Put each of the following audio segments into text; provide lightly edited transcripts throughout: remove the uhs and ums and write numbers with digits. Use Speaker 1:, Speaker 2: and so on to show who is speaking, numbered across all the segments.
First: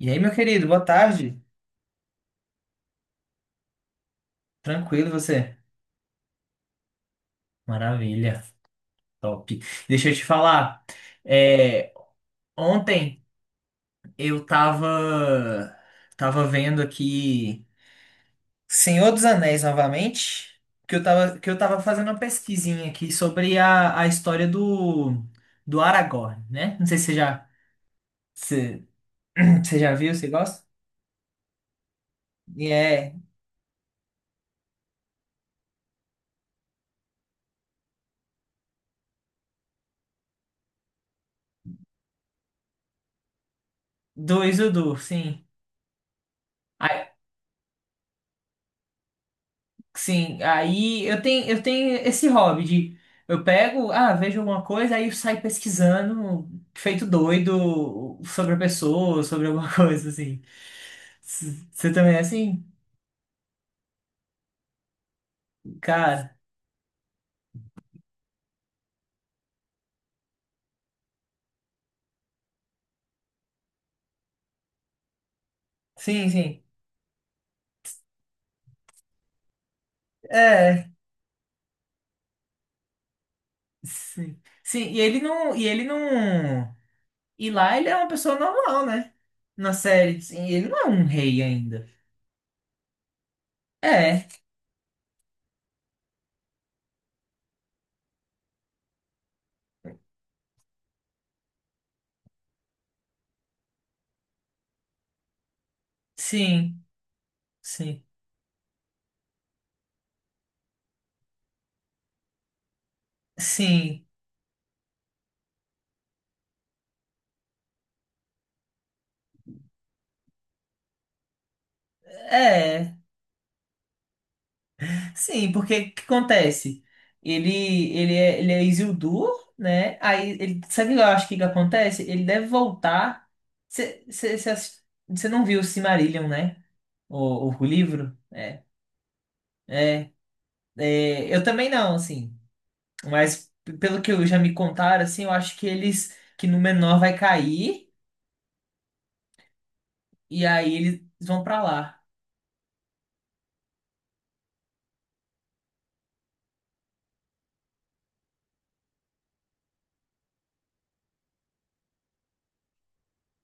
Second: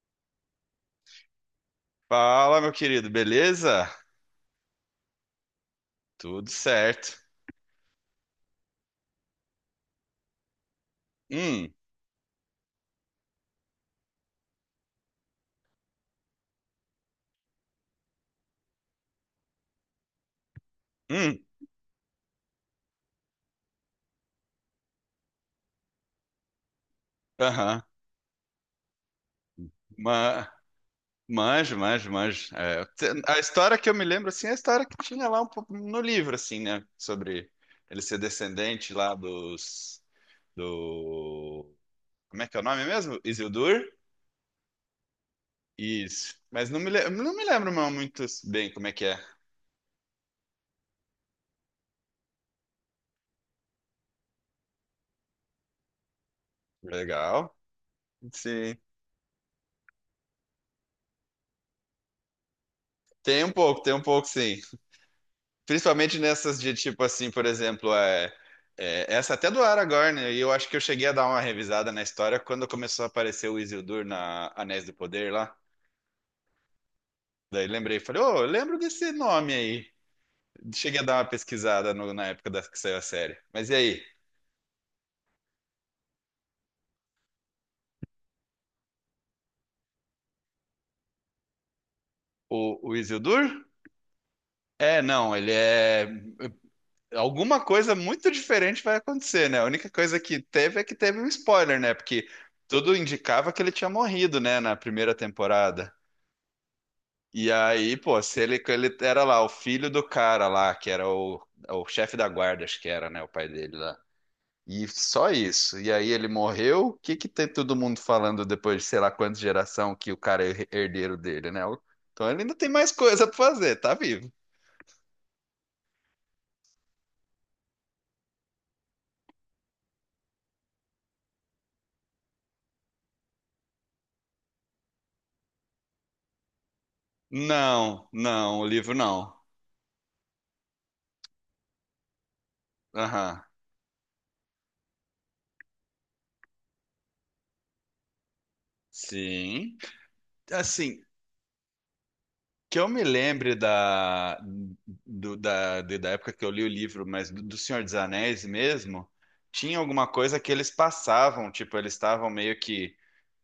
Speaker 1: E aí, meu querido, boa tarde.
Speaker 2: Fala, meu querido, beleza?
Speaker 1: Tranquilo você?
Speaker 2: Tudo certo.
Speaker 1: Maravilha, top. Deixa eu te falar.
Speaker 2: Hum,
Speaker 1: é, Ontem eu tava vendo aqui Senhor dos Anéis novamente, que eu tava
Speaker 2: hum,
Speaker 1: que eu tava fazendo uma pesquisinha aqui sobre a história do Aragorn, né? Não sei se você já
Speaker 2: aham.
Speaker 1: se, você já viu, você
Speaker 2: Ma-
Speaker 1: gosta?
Speaker 2: Manjo, manjo, manjo.
Speaker 1: E
Speaker 2: É,
Speaker 1: é
Speaker 2: a história que eu me lembro, assim, é a história que tinha lá um pouco no livro, assim, né? Sobre ele ser descendente lá dos... Do... Como é que é o nome mesmo? Isildur?
Speaker 1: do Isildur, sim.
Speaker 2: Isso. Mas não me lembro mais muito bem como é que é.
Speaker 1: Sim, aí eu tenho esse hobby de eu pego, vejo alguma coisa, aí eu saio pesquisando, feito
Speaker 2: Legal.
Speaker 1: doido, sobre a
Speaker 2: Sim.
Speaker 1: pessoa, sobre alguma coisa assim. Você também é assim?
Speaker 2: Tem um pouco, sim. Principalmente
Speaker 1: Cara,
Speaker 2: nessas de tipo assim, por exemplo, essa até do Aragorn, né? E eu acho que eu cheguei a dar uma revisada na história quando começou a aparecer o Isildur na Anéis do Poder lá.
Speaker 1: sim, sim.
Speaker 2: Daí lembrei, falei, ô, eu lembro desse nome aí.
Speaker 1: É,
Speaker 2: Cheguei a dar uma pesquisada na época que saiu a série. Mas e aí?
Speaker 1: sim. Sim, e ele não, e ele não. E lá ele é uma pessoa normal, né? Na série, sim, ele não é um rei ainda.
Speaker 2: O Isildur?
Speaker 1: É,
Speaker 2: É, não, ele é. Alguma coisa muito diferente vai acontecer, né? A única coisa que teve é que teve um spoiler, né? Porque tudo indicava que ele tinha morrido, né, na primeira temporada.
Speaker 1: sim,
Speaker 2: E aí,
Speaker 1: sim,
Speaker 2: pô, se ele, ele era lá, o filho do cara lá, que era é o chefe da guarda, acho que era, né, o pai dele lá.
Speaker 1: sim.
Speaker 2: E só isso. E aí ele morreu. O que que tem todo mundo falando depois de sei lá quantas geração que o cara é herdeiro dele, né? Então ele ainda tem mais
Speaker 1: É.
Speaker 2: coisa pra fazer, tá vivo.
Speaker 1: Sim, porque o que acontece? Ele, ele é Isildur, né? Aí ele, sabe o que eu acho que acontece? Ele deve voltar. Você não viu o Silmarillion, né? O
Speaker 2: Não,
Speaker 1: livro?
Speaker 2: não,
Speaker 1: É.
Speaker 2: o livro não.
Speaker 1: É, eu também não, assim.
Speaker 2: Aham.
Speaker 1: Mas pelo que eu já me contaram, assim, eu acho que eles que Númenor vai cair
Speaker 2: Sim.
Speaker 1: e aí
Speaker 2: Assim,
Speaker 1: eles vão pra lá.
Speaker 2: que eu me lembre da, do- da, de- da época que eu li o livro, mas do Senhor dos Anéis mesmo, tinha alguma coisa que eles passavam, tipo, eles estavam meio que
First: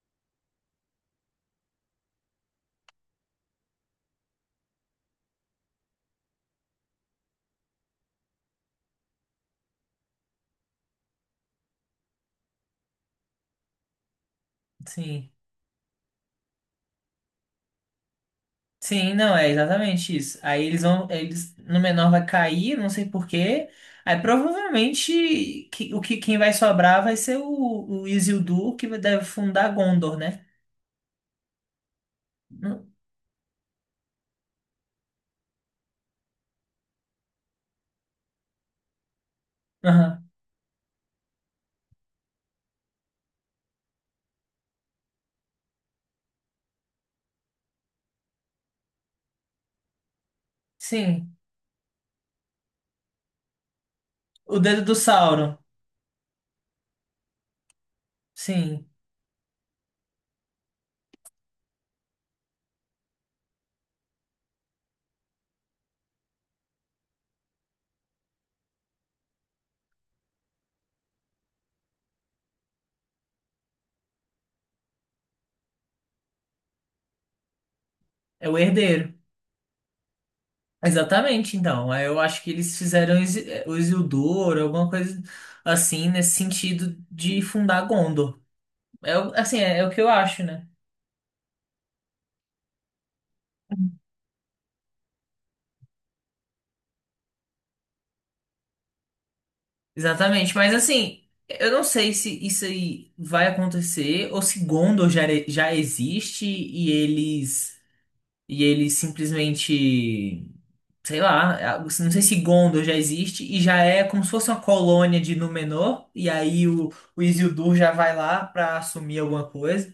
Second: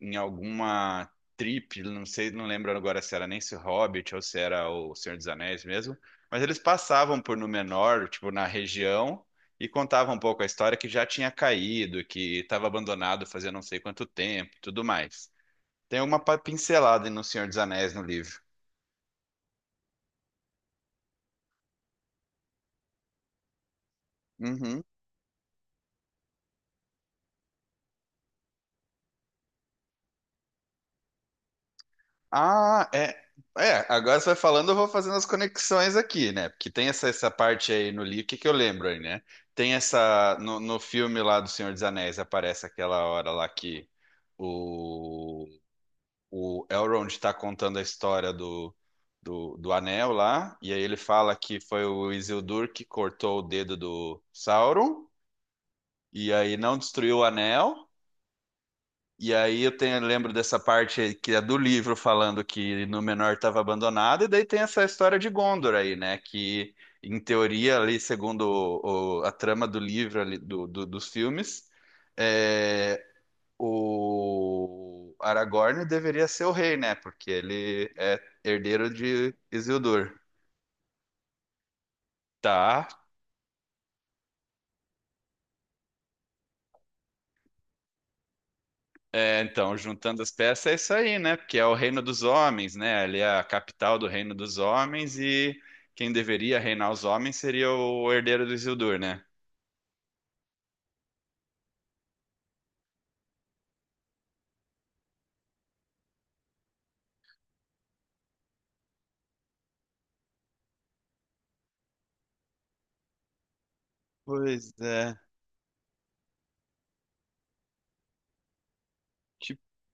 Speaker 2: em alguma trip, não sei, não lembro agora se era nem se o Hobbit ou se era o Senhor dos Anéis mesmo, mas eles passavam por Númenor, tipo, na região, e contavam um pouco a história que já tinha caído, que estava abandonado fazia não sei quanto tempo, tudo
Speaker 1: Sim.
Speaker 2: mais. Tem uma pincelada no Senhor dos Anéis no livro.
Speaker 1: Sim, não, é exatamente isso. Aí eles vão, eles no menor vai cair, não sei por quê. Aí
Speaker 2: Uhum.
Speaker 1: provavelmente o quem vai sobrar vai ser o Isildur que deve fundar Gondor, né?
Speaker 2: Ah,
Speaker 1: Hum,
Speaker 2: é. É, agora você vai falando, eu vou fazendo as conexões aqui, né? Porque tem essa parte aí no livro, o que que eu lembro aí, né? Tem
Speaker 1: aham.
Speaker 2: essa. No filme lá do Senhor dos Anéis aparece aquela hora lá que o, o Elrond tá contando a história do anel lá, e aí ele fala
Speaker 1: Sim,
Speaker 2: que foi o Isildur que cortou o dedo do
Speaker 1: o dedo do
Speaker 2: Sauron,
Speaker 1: Sauron.
Speaker 2: e aí não destruiu o anel.
Speaker 1: Sim,
Speaker 2: E aí eu tenho, lembro dessa parte que é do livro falando que Númenor estava abandonado, e daí tem essa história de Gondor aí, né? Que em teoria ali, segundo a trama do livro ali, dos filmes, é, o Aragorn deveria ser o rei, né? Porque ele é
Speaker 1: é o
Speaker 2: herdeiro
Speaker 1: herdeiro.
Speaker 2: de Isildur.
Speaker 1: Exatamente, então. Aí eu acho que eles
Speaker 2: Tá,
Speaker 1: fizeram o Isildur, alguma coisa assim nesse sentido de fundar Gondor. É,
Speaker 2: é,
Speaker 1: assim,
Speaker 2: então,
Speaker 1: é o que eu
Speaker 2: juntando as
Speaker 1: acho,
Speaker 2: peças
Speaker 1: né?
Speaker 2: é isso aí, né? Porque é o reino dos homens, né? Ali é a capital do reino dos homens e quem deveria reinar os homens seria o herdeiro do Isildur, né?
Speaker 1: Exatamente, mas assim, eu não sei se isso aí vai acontecer ou se Gondor já, já existe e eles simplesmente, sei lá, não sei se Gondor já existe e já é como se fosse uma
Speaker 2: Pois é.
Speaker 1: colônia de Númenor e aí o Isildur já vai lá pra assumir alguma
Speaker 2: Tipo,
Speaker 1: coisa.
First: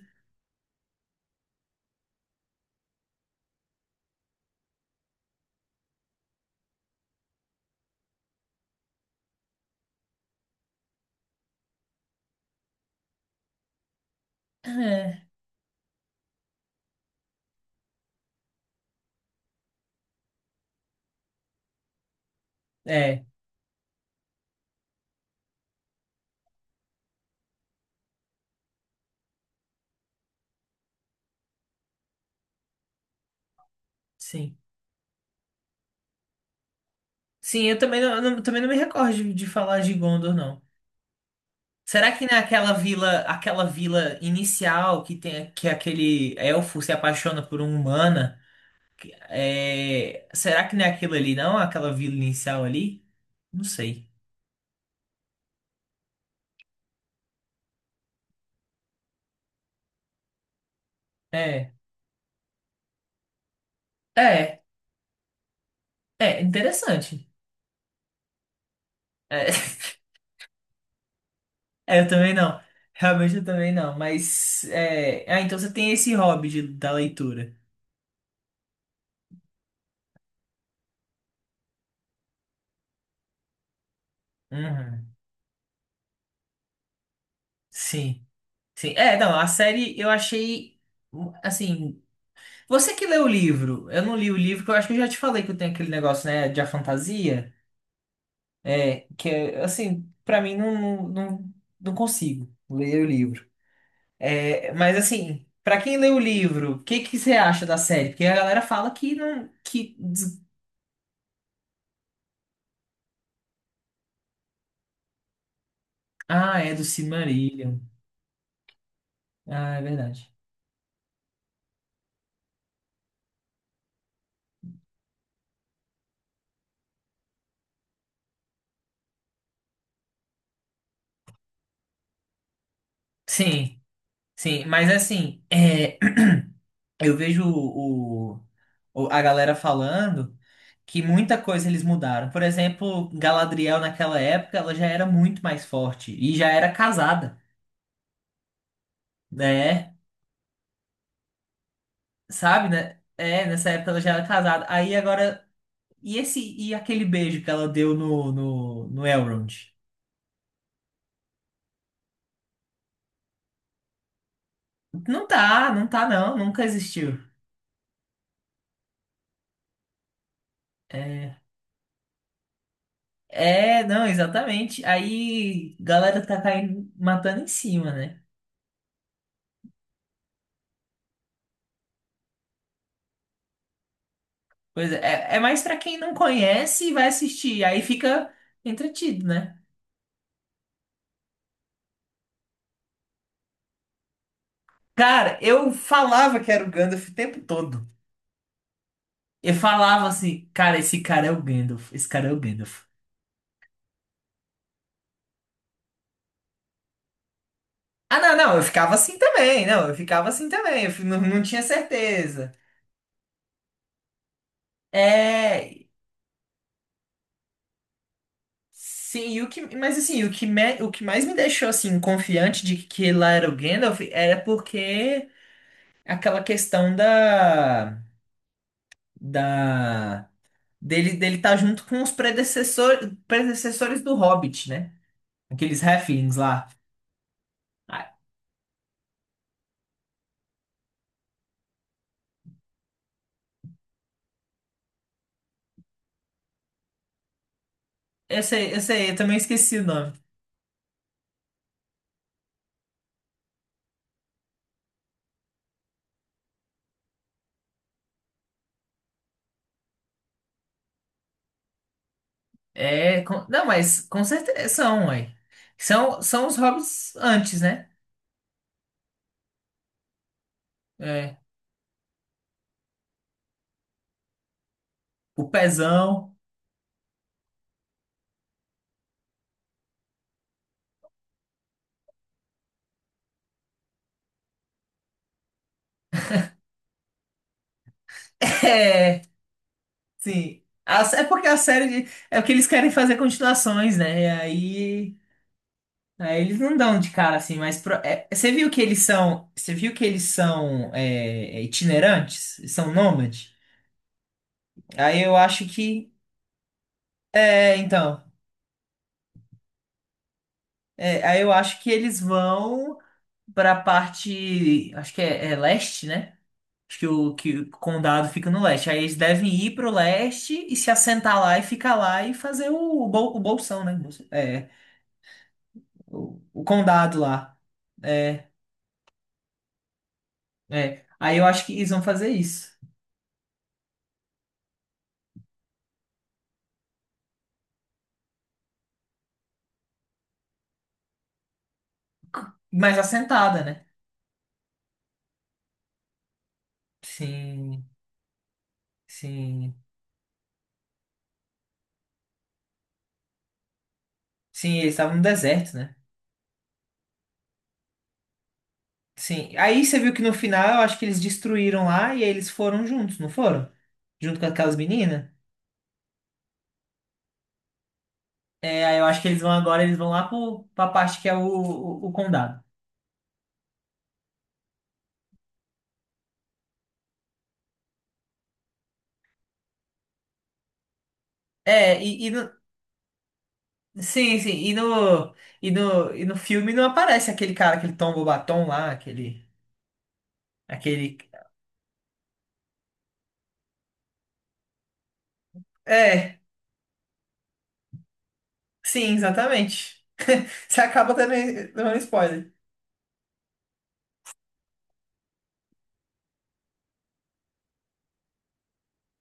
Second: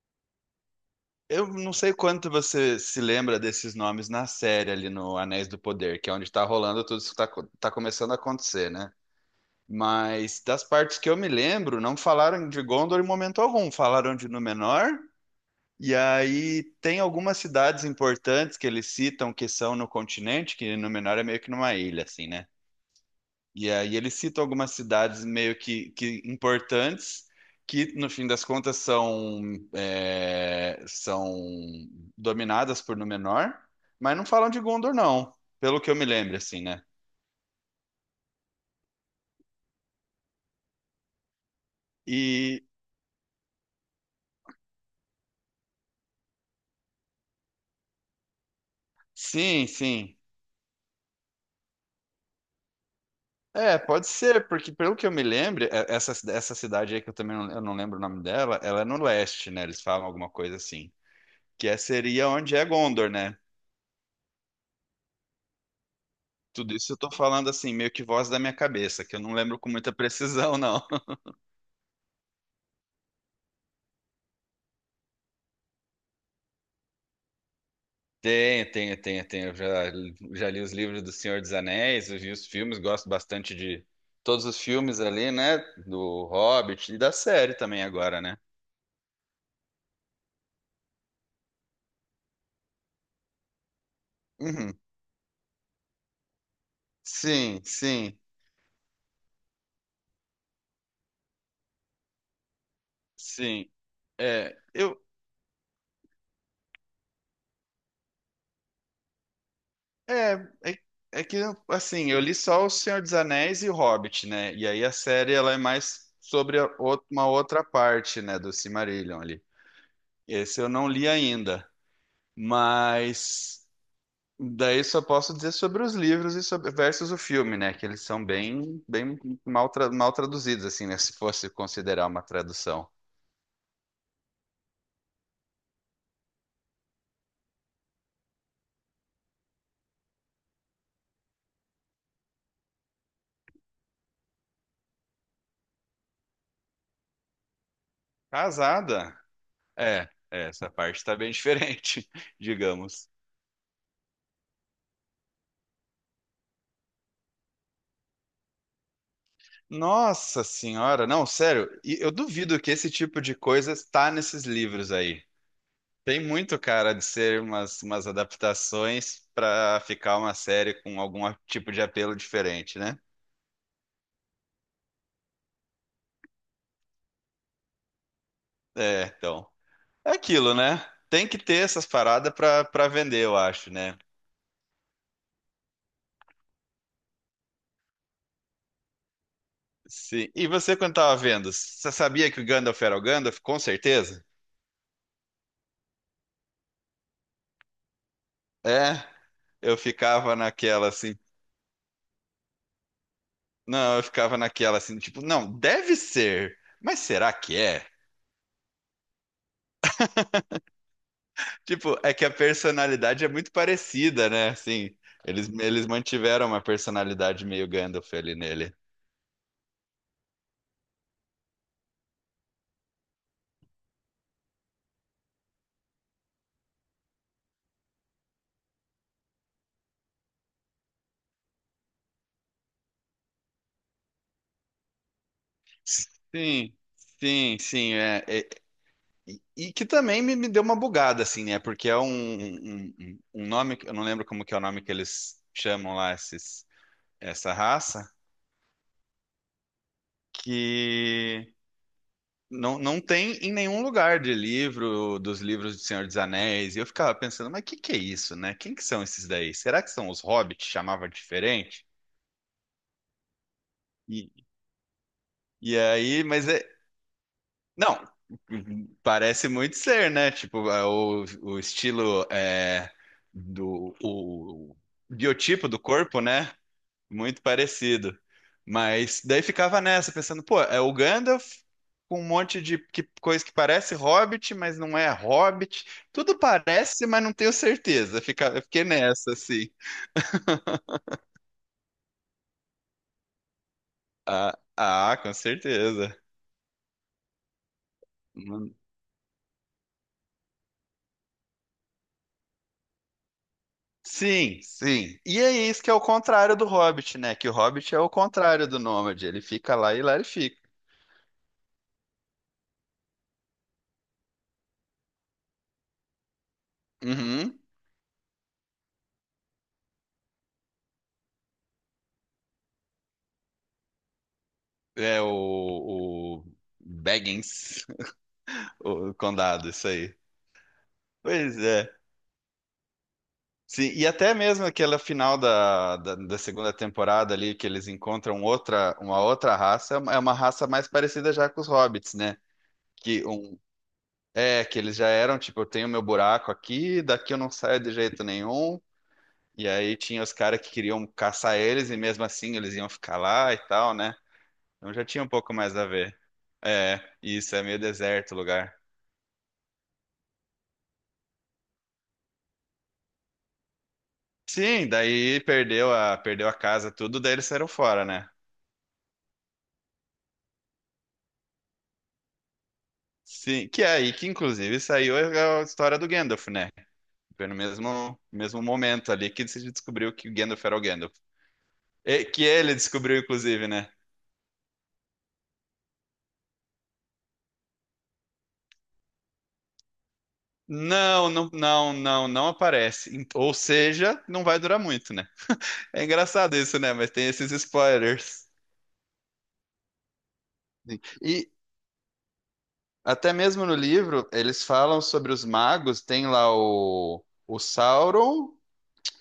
Speaker 2: eu não sei quanto você se lembra desses nomes na série ali no Anéis do Poder, que é onde tá rolando tudo isso que tá, tá começando a acontecer, né? Mas das partes que eu me lembro, não falaram de Gondor em momento algum. Falaram de Númenor.
Speaker 1: É,
Speaker 2: E aí tem algumas cidades importantes que eles citam que são no continente, que Númenor é meio que numa ilha, assim, né?
Speaker 1: é,
Speaker 2: E aí eles citam algumas cidades meio que importantes, que no fim das contas são, é, são dominadas por Númenor, mas não falam
Speaker 1: sim.
Speaker 2: de Gondor, não, pelo que eu me lembro, assim, né?
Speaker 1: Sim, eu também não, eu não- também não me recordo de falar de Gondor, não. Será que
Speaker 2: E
Speaker 1: naquela vila, aquela vila inicial que tem que aquele elfo se apaixona por uma humana,
Speaker 2: sim, sim.
Speaker 1: será que não é aquilo ali, não? Aquela vila inicial ali? Não
Speaker 2: É, pode
Speaker 1: sei.
Speaker 2: ser, porque pelo que eu me lembro, essa, essa cidade aí que eu também não, eu não lembro o nome dela, ela é no leste, né? Eles falam alguma coisa assim, que
Speaker 1: É,
Speaker 2: seria onde é Gondor, né?
Speaker 1: é, é
Speaker 2: Tudo isso eu tô
Speaker 1: interessante.
Speaker 2: falando assim, meio que voz da minha cabeça, que eu não
Speaker 1: É,
Speaker 2: lembro com muita precisão, não.
Speaker 1: é, eu também não. Realmente eu também não. Mas então você tem esse hobby da leitura.
Speaker 2: Tenho, tenho, tenho, tenho. Eu já, já li os livros do Senhor dos Anéis, eu vi os filmes, gosto bastante de todos os filmes
Speaker 1: Uhum.
Speaker 2: ali, né? Do Hobbit e da série também agora,
Speaker 1: Sim,
Speaker 2: né?
Speaker 1: sim. É, não, a série eu achei assim. Você que leu o livro, eu não li o livro, que eu
Speaker 2: Uhum.
Speaker 1: acho que eu já te falei que eu tenho aquele negócio, né, de a fantasia,
Speaker 2: Sim, sim,
Speaker 1: que é, assim, pra mim não, não, não, não consigo ler o livro.
Speaker 2: sim. É,
Speaker 1: É, mas
Speaker 2: eu,
Speaker 1: assim, pra quem lê o livro, o que que você acha da série? Porque a galera fala que não,
Speaker 2: é, é, é que, assim, eu li só O Senhor dos Anéis e o Hobbit, né? E aí a série, ela é mais sobre a
Speaker 1: é do
Speaker 2: uma outra
Speaker 1: Silmarillion.
Speaker 2: parte, né, do Silmarillion ali.
Speaker 1: Ah, é verdade.
Speaker 2: Esse eu não li ainda, mas daí só posso dizer sobre os livros e sobre versus o filme, né? Que eles são bem, bem mal, mal traduzidos, assim, né? Se fosse considerar uma tradução.
Speaker 1: Sim, sim, mas assim, eu vejo a galera falando que muita coisa eles mudaram. Por exemplo, Galadriel naquela época, ela já era muito mais forte e já era casada,
Speaker 2: Casada?
Speaker 1: né?
Speaker 2: É, é, essa parte tá bem diferente,
Speaker 1: Sabe, né?
Speaker 2: digamos.
Speaker 1: É, nessa época ela já era casada. Aí agora, e esse e aquele beijo que ela deu no Elrond?
Speaker 2: Nossa senhora, não, sério, e eu duvido que esse tipo de coisa está nesses livros aí.
Speaker 1: Não tá, não tá
Speaker 2: Tem
Speaker 1: não,
Speaker 2: muito
Speaker 1: nunca
Speaker 2: cara de
Speaker 1: existiu.
Speaker 2: ser umas, umas adaptações para ficar uma série com algum
Speaker 1: É,
Speaker 2: tipo de apelo diferente, né?
Speaker 1: não, exatamente. Aí galera tá caindo, matando em cima, né?
Speaker 2: É, então. É aquilo, né? Tem que ter essas paradas para para vender, eu acho, né?
Speaker 1: Pois é, é mais pra quem não conhece e vai assistir. Aí fica entretido, né?
Speaker 2: Sim. E você, quando tava vendo, você sabia que o Gandalf era o Gandalf? Com certeza.
Speaker 1: Cara, eu falava que era o Gandalf o tempo todo.
Speaker 2: É,
Speaker 1: Eu
Speaker 2: eu
Speaker 1: falava
Speaker 2: ficava
Speaker 1: assim, cara,
Speaker 2: naquela
Speaker 1: esse
Speaker 2: assim.
Speaker 1: cara é o Gandalf, esse cara é o Gandalf.
Speaker 2: Não, eu ficava naquela assim, tipo, não, deve ser, mas será que é?
Speaker 1: Ah, não, não, eu ficava assim também, não, eu ficava assim também, não, não tinha
Speaker 2: Tipo, é que a
Speaker 1: certeza.
Speaker 2: personalidade é muito parecida, né? Assim,
Speaker 1: É,
Speaker 2: eles mantiveram uma personalidade meio Gandalf ali nele.
Speaker 1: sim, e o que, mas assim, o que, o que mais me deixou assim confiante de que lá era o Gandalf era porque aquela questão da, dele estar junto com os predecessores do Hobbit, né? Aqueles halflings lá.
Speaker 2: Sim, sim, sim. É, e, e que também me deu uma bugada, assim, né? Porque é um nome, eu não lembro como que é o nome que eles chamam lá esses, essa raça,
Speaker 1: Eu sei, eu também esqueci o nome.
Speaker 2: que. Não, não tem em nenhum lugar de livro, dos livros do Senhor dos Anéis. E eu ficava pensando, mas o que que é isso, né? Quem que são esses daí? Será que são os hobbits? Chamava diferente?
Speaker 1: É, não, mas com
Speaker 2: E,
Speaker 1: certeza são, ué.
Speaker 2: e
Speaker 1: São,
Speaker 2: aí,
Speaker 1: são
Speaker 2: mas
Speaker 1: os
Speaker 2: é.
Speaker 1: hobbits antes, né?
Speaker 2: Não, parece muito ser, né? Tipo, é
Speaker 1: É,
Speaker 2: o estilo é, do. O
Speaker 1: o
Speaker 2: biotipo do corpo,
Speaker 1: pezão.
Speaker 2: né? Muito parecido. Mas daí ficava nessa, pensando, pô, é o Gandalf com um monte de que, coisa que parece Hobbit, mas não é Hobbit. Tudo parece, mas não tenho certeza. Fica, eu fiquei
Speaker 1: É,
Speaker 2: nessa, assim.
Speaker 1: sim. É porque a série de- É porque eles querem fazer continuações, né? E
Speaker 2: Ah,
Speaker 1: aí,
Speaker 2: ah, com certeza.
Speaker 1: aí eles não dão de cara assim, mas você viu
Speaker 2: Hum,
Speaker 1: que eles são, você viu que eles são itinerantes, são nômades?
Speaker 2: Sim, sim.
Speaker 1: Aí eu
Speaker 2: E é
Speaker 1: acho
Speaker 2: isso que é o
Speaker 1: que
Speaker 2: contrário do Hobbit, né? Que o
Speaker 1: é,
Speaker 2: Hobbit é o
Speaker 1: então,
Speaker 2: contrário do Nômade. Ele fica lá e lá ele fica.
Speaker 1: aí eu acho que eles vão pra parte, acho que é leste, né? Acho que
Speaker 2: Uhum.
Speaker 1: o condado fica no leste. Aí eles devem ir pro leste e se assentar lá e ficar lá e fazer o bolsão, né? É,
Speaker 2: É
Speaker 1: o,
Speaker 2: o
Speaker 1: o condado lá.
Speaker 2: Baggins,
Speaker 1: É,
Speaker 2: o condado, isso aí.
Speaker 1: Aí eu
Speaker 2: Pois
Speaker 1: acho que eles
Speaker 2: é.
Speaker 1: vão fazer isso.
Speaker 2: Sim, e até mesmo aquela final da segunda temporada ali, que eles encontram outra, uma outra raça, é uma raça mais parecida já com os hobbits, né?
Speaker 1: Mas
Speaker 2: Que um,
Speaker 1: assentada, né?
Speaker 2: é, que eles já eram, tipo, eu tenho meu buraco aqui, daqui eu não saio
Speaker 1: Sim,
Speaker 2: de jeito nenhum. E
Speaker 1: sim.
Speaker 2: aí tinha os caras que queriam caçar eles, e mesmo assim eles iam ficar lá e tal, né?
Speaker 1: Sim, eles
Speaker 2: Então já
Speaker 1: estavam no
Speaker 2: tinha um pouco
Speaker 1: deserto,
Speaker 2: mais a
Speaker 1: né?
Speaker 2: ver. É, isso é meio deserto o lugar.
Speaker 1: Sim. Aí você viu que no final eu acho que eles destruíram lá e aí eles foram juntos, não foram? Junto com aquelas
Speaker 2: Sim,
Speaker 1: meninas?
Speaker 2: daí perdeu a, perdeu a casa, tudo, daí eles saíram fora, né?
Speaker 1: É, aí eu acho que eles vão agora, eles vão lá pra parte que é o condado.
Speaker 2: Sim, que é aí que inclusive saiu a história do Gandalf, né? Foi no mesmo, mesmo momento ali que se descobriu que o Gandalf era o Gandalf.
Speaker 1: É,
Speaker 2: E- que ele descobriu, inclusive, né?
Speaker 1: sim, sim, e no filme não aparece aquele cara, aquele Tom Bobaton lá. Aquele,
Speaker 2: Não, não, não, não, não aparece. Em- ou seja, não vai durar muito, né? É
Speaker 1: é,
Speaker 2: engraçado isso, né? Mas tem esses spoilers.
Speaker 1: sim, exatamente. Você acaba
Speaker 2: E
Speaker 1: dando spoiler.
Speaker 2: até mesmo no livro, eles falam sobre os magos, tem lá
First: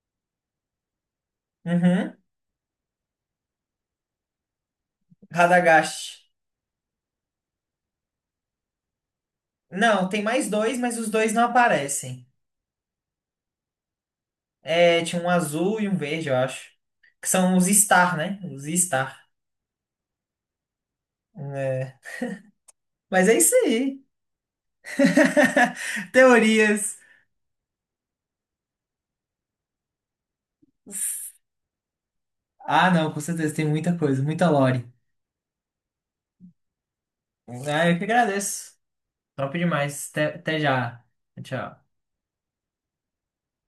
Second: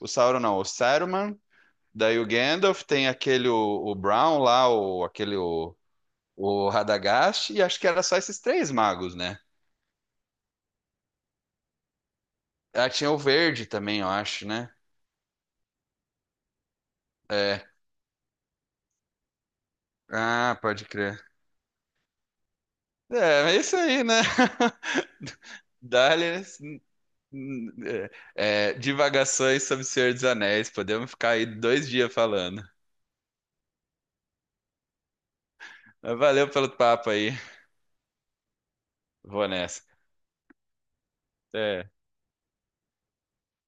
Speaker 2: o Sauron não, o Saruman,
Speaker 1: Uhum,
Speaker 2: daí o Gandalf, tem aquele o Brown lá, o, aquele
Speaker 1: Radagast.
Speaker 2: o Radagast e acho que era só esses 3 magos, né?
Speaker 1: Não, tem mais dois, mas os dois não aparecem.
Speaker 2: Ah, tinha o verde também, eu acho, né?
Speaker 1: É, tinha um azul e um verde, eu acho. Que são os
Speaker 2: É.
Speaker 1: Star, né? Os Star.
Speaker 2: Ah, pode crer.
Speaker 1: É. Mas é
Speaker 2: É,
Speaker 1: isso
Speaker 2: é isso
Speaker 1: aí.
Speaker 2: aí, né? Dálias,
Speaker 1: Teorias.
Speaker 2: é, é, divagações sobre o Senhor dos Anéis. Podemos ficar aí 2 dias falando.
Speaker 1: Ah, não, com certeza, tem muita coisa, muita lore.
Speaker 2: Mas valeu pelo papo aí.
Speaker 1: Ah, eu que agradeço.
Speaker 2: Vou
Speaker 1: Top
Speaker 2: nessa.
Speaker 1: demais. Até já. Tchau.
Speaker 2: É.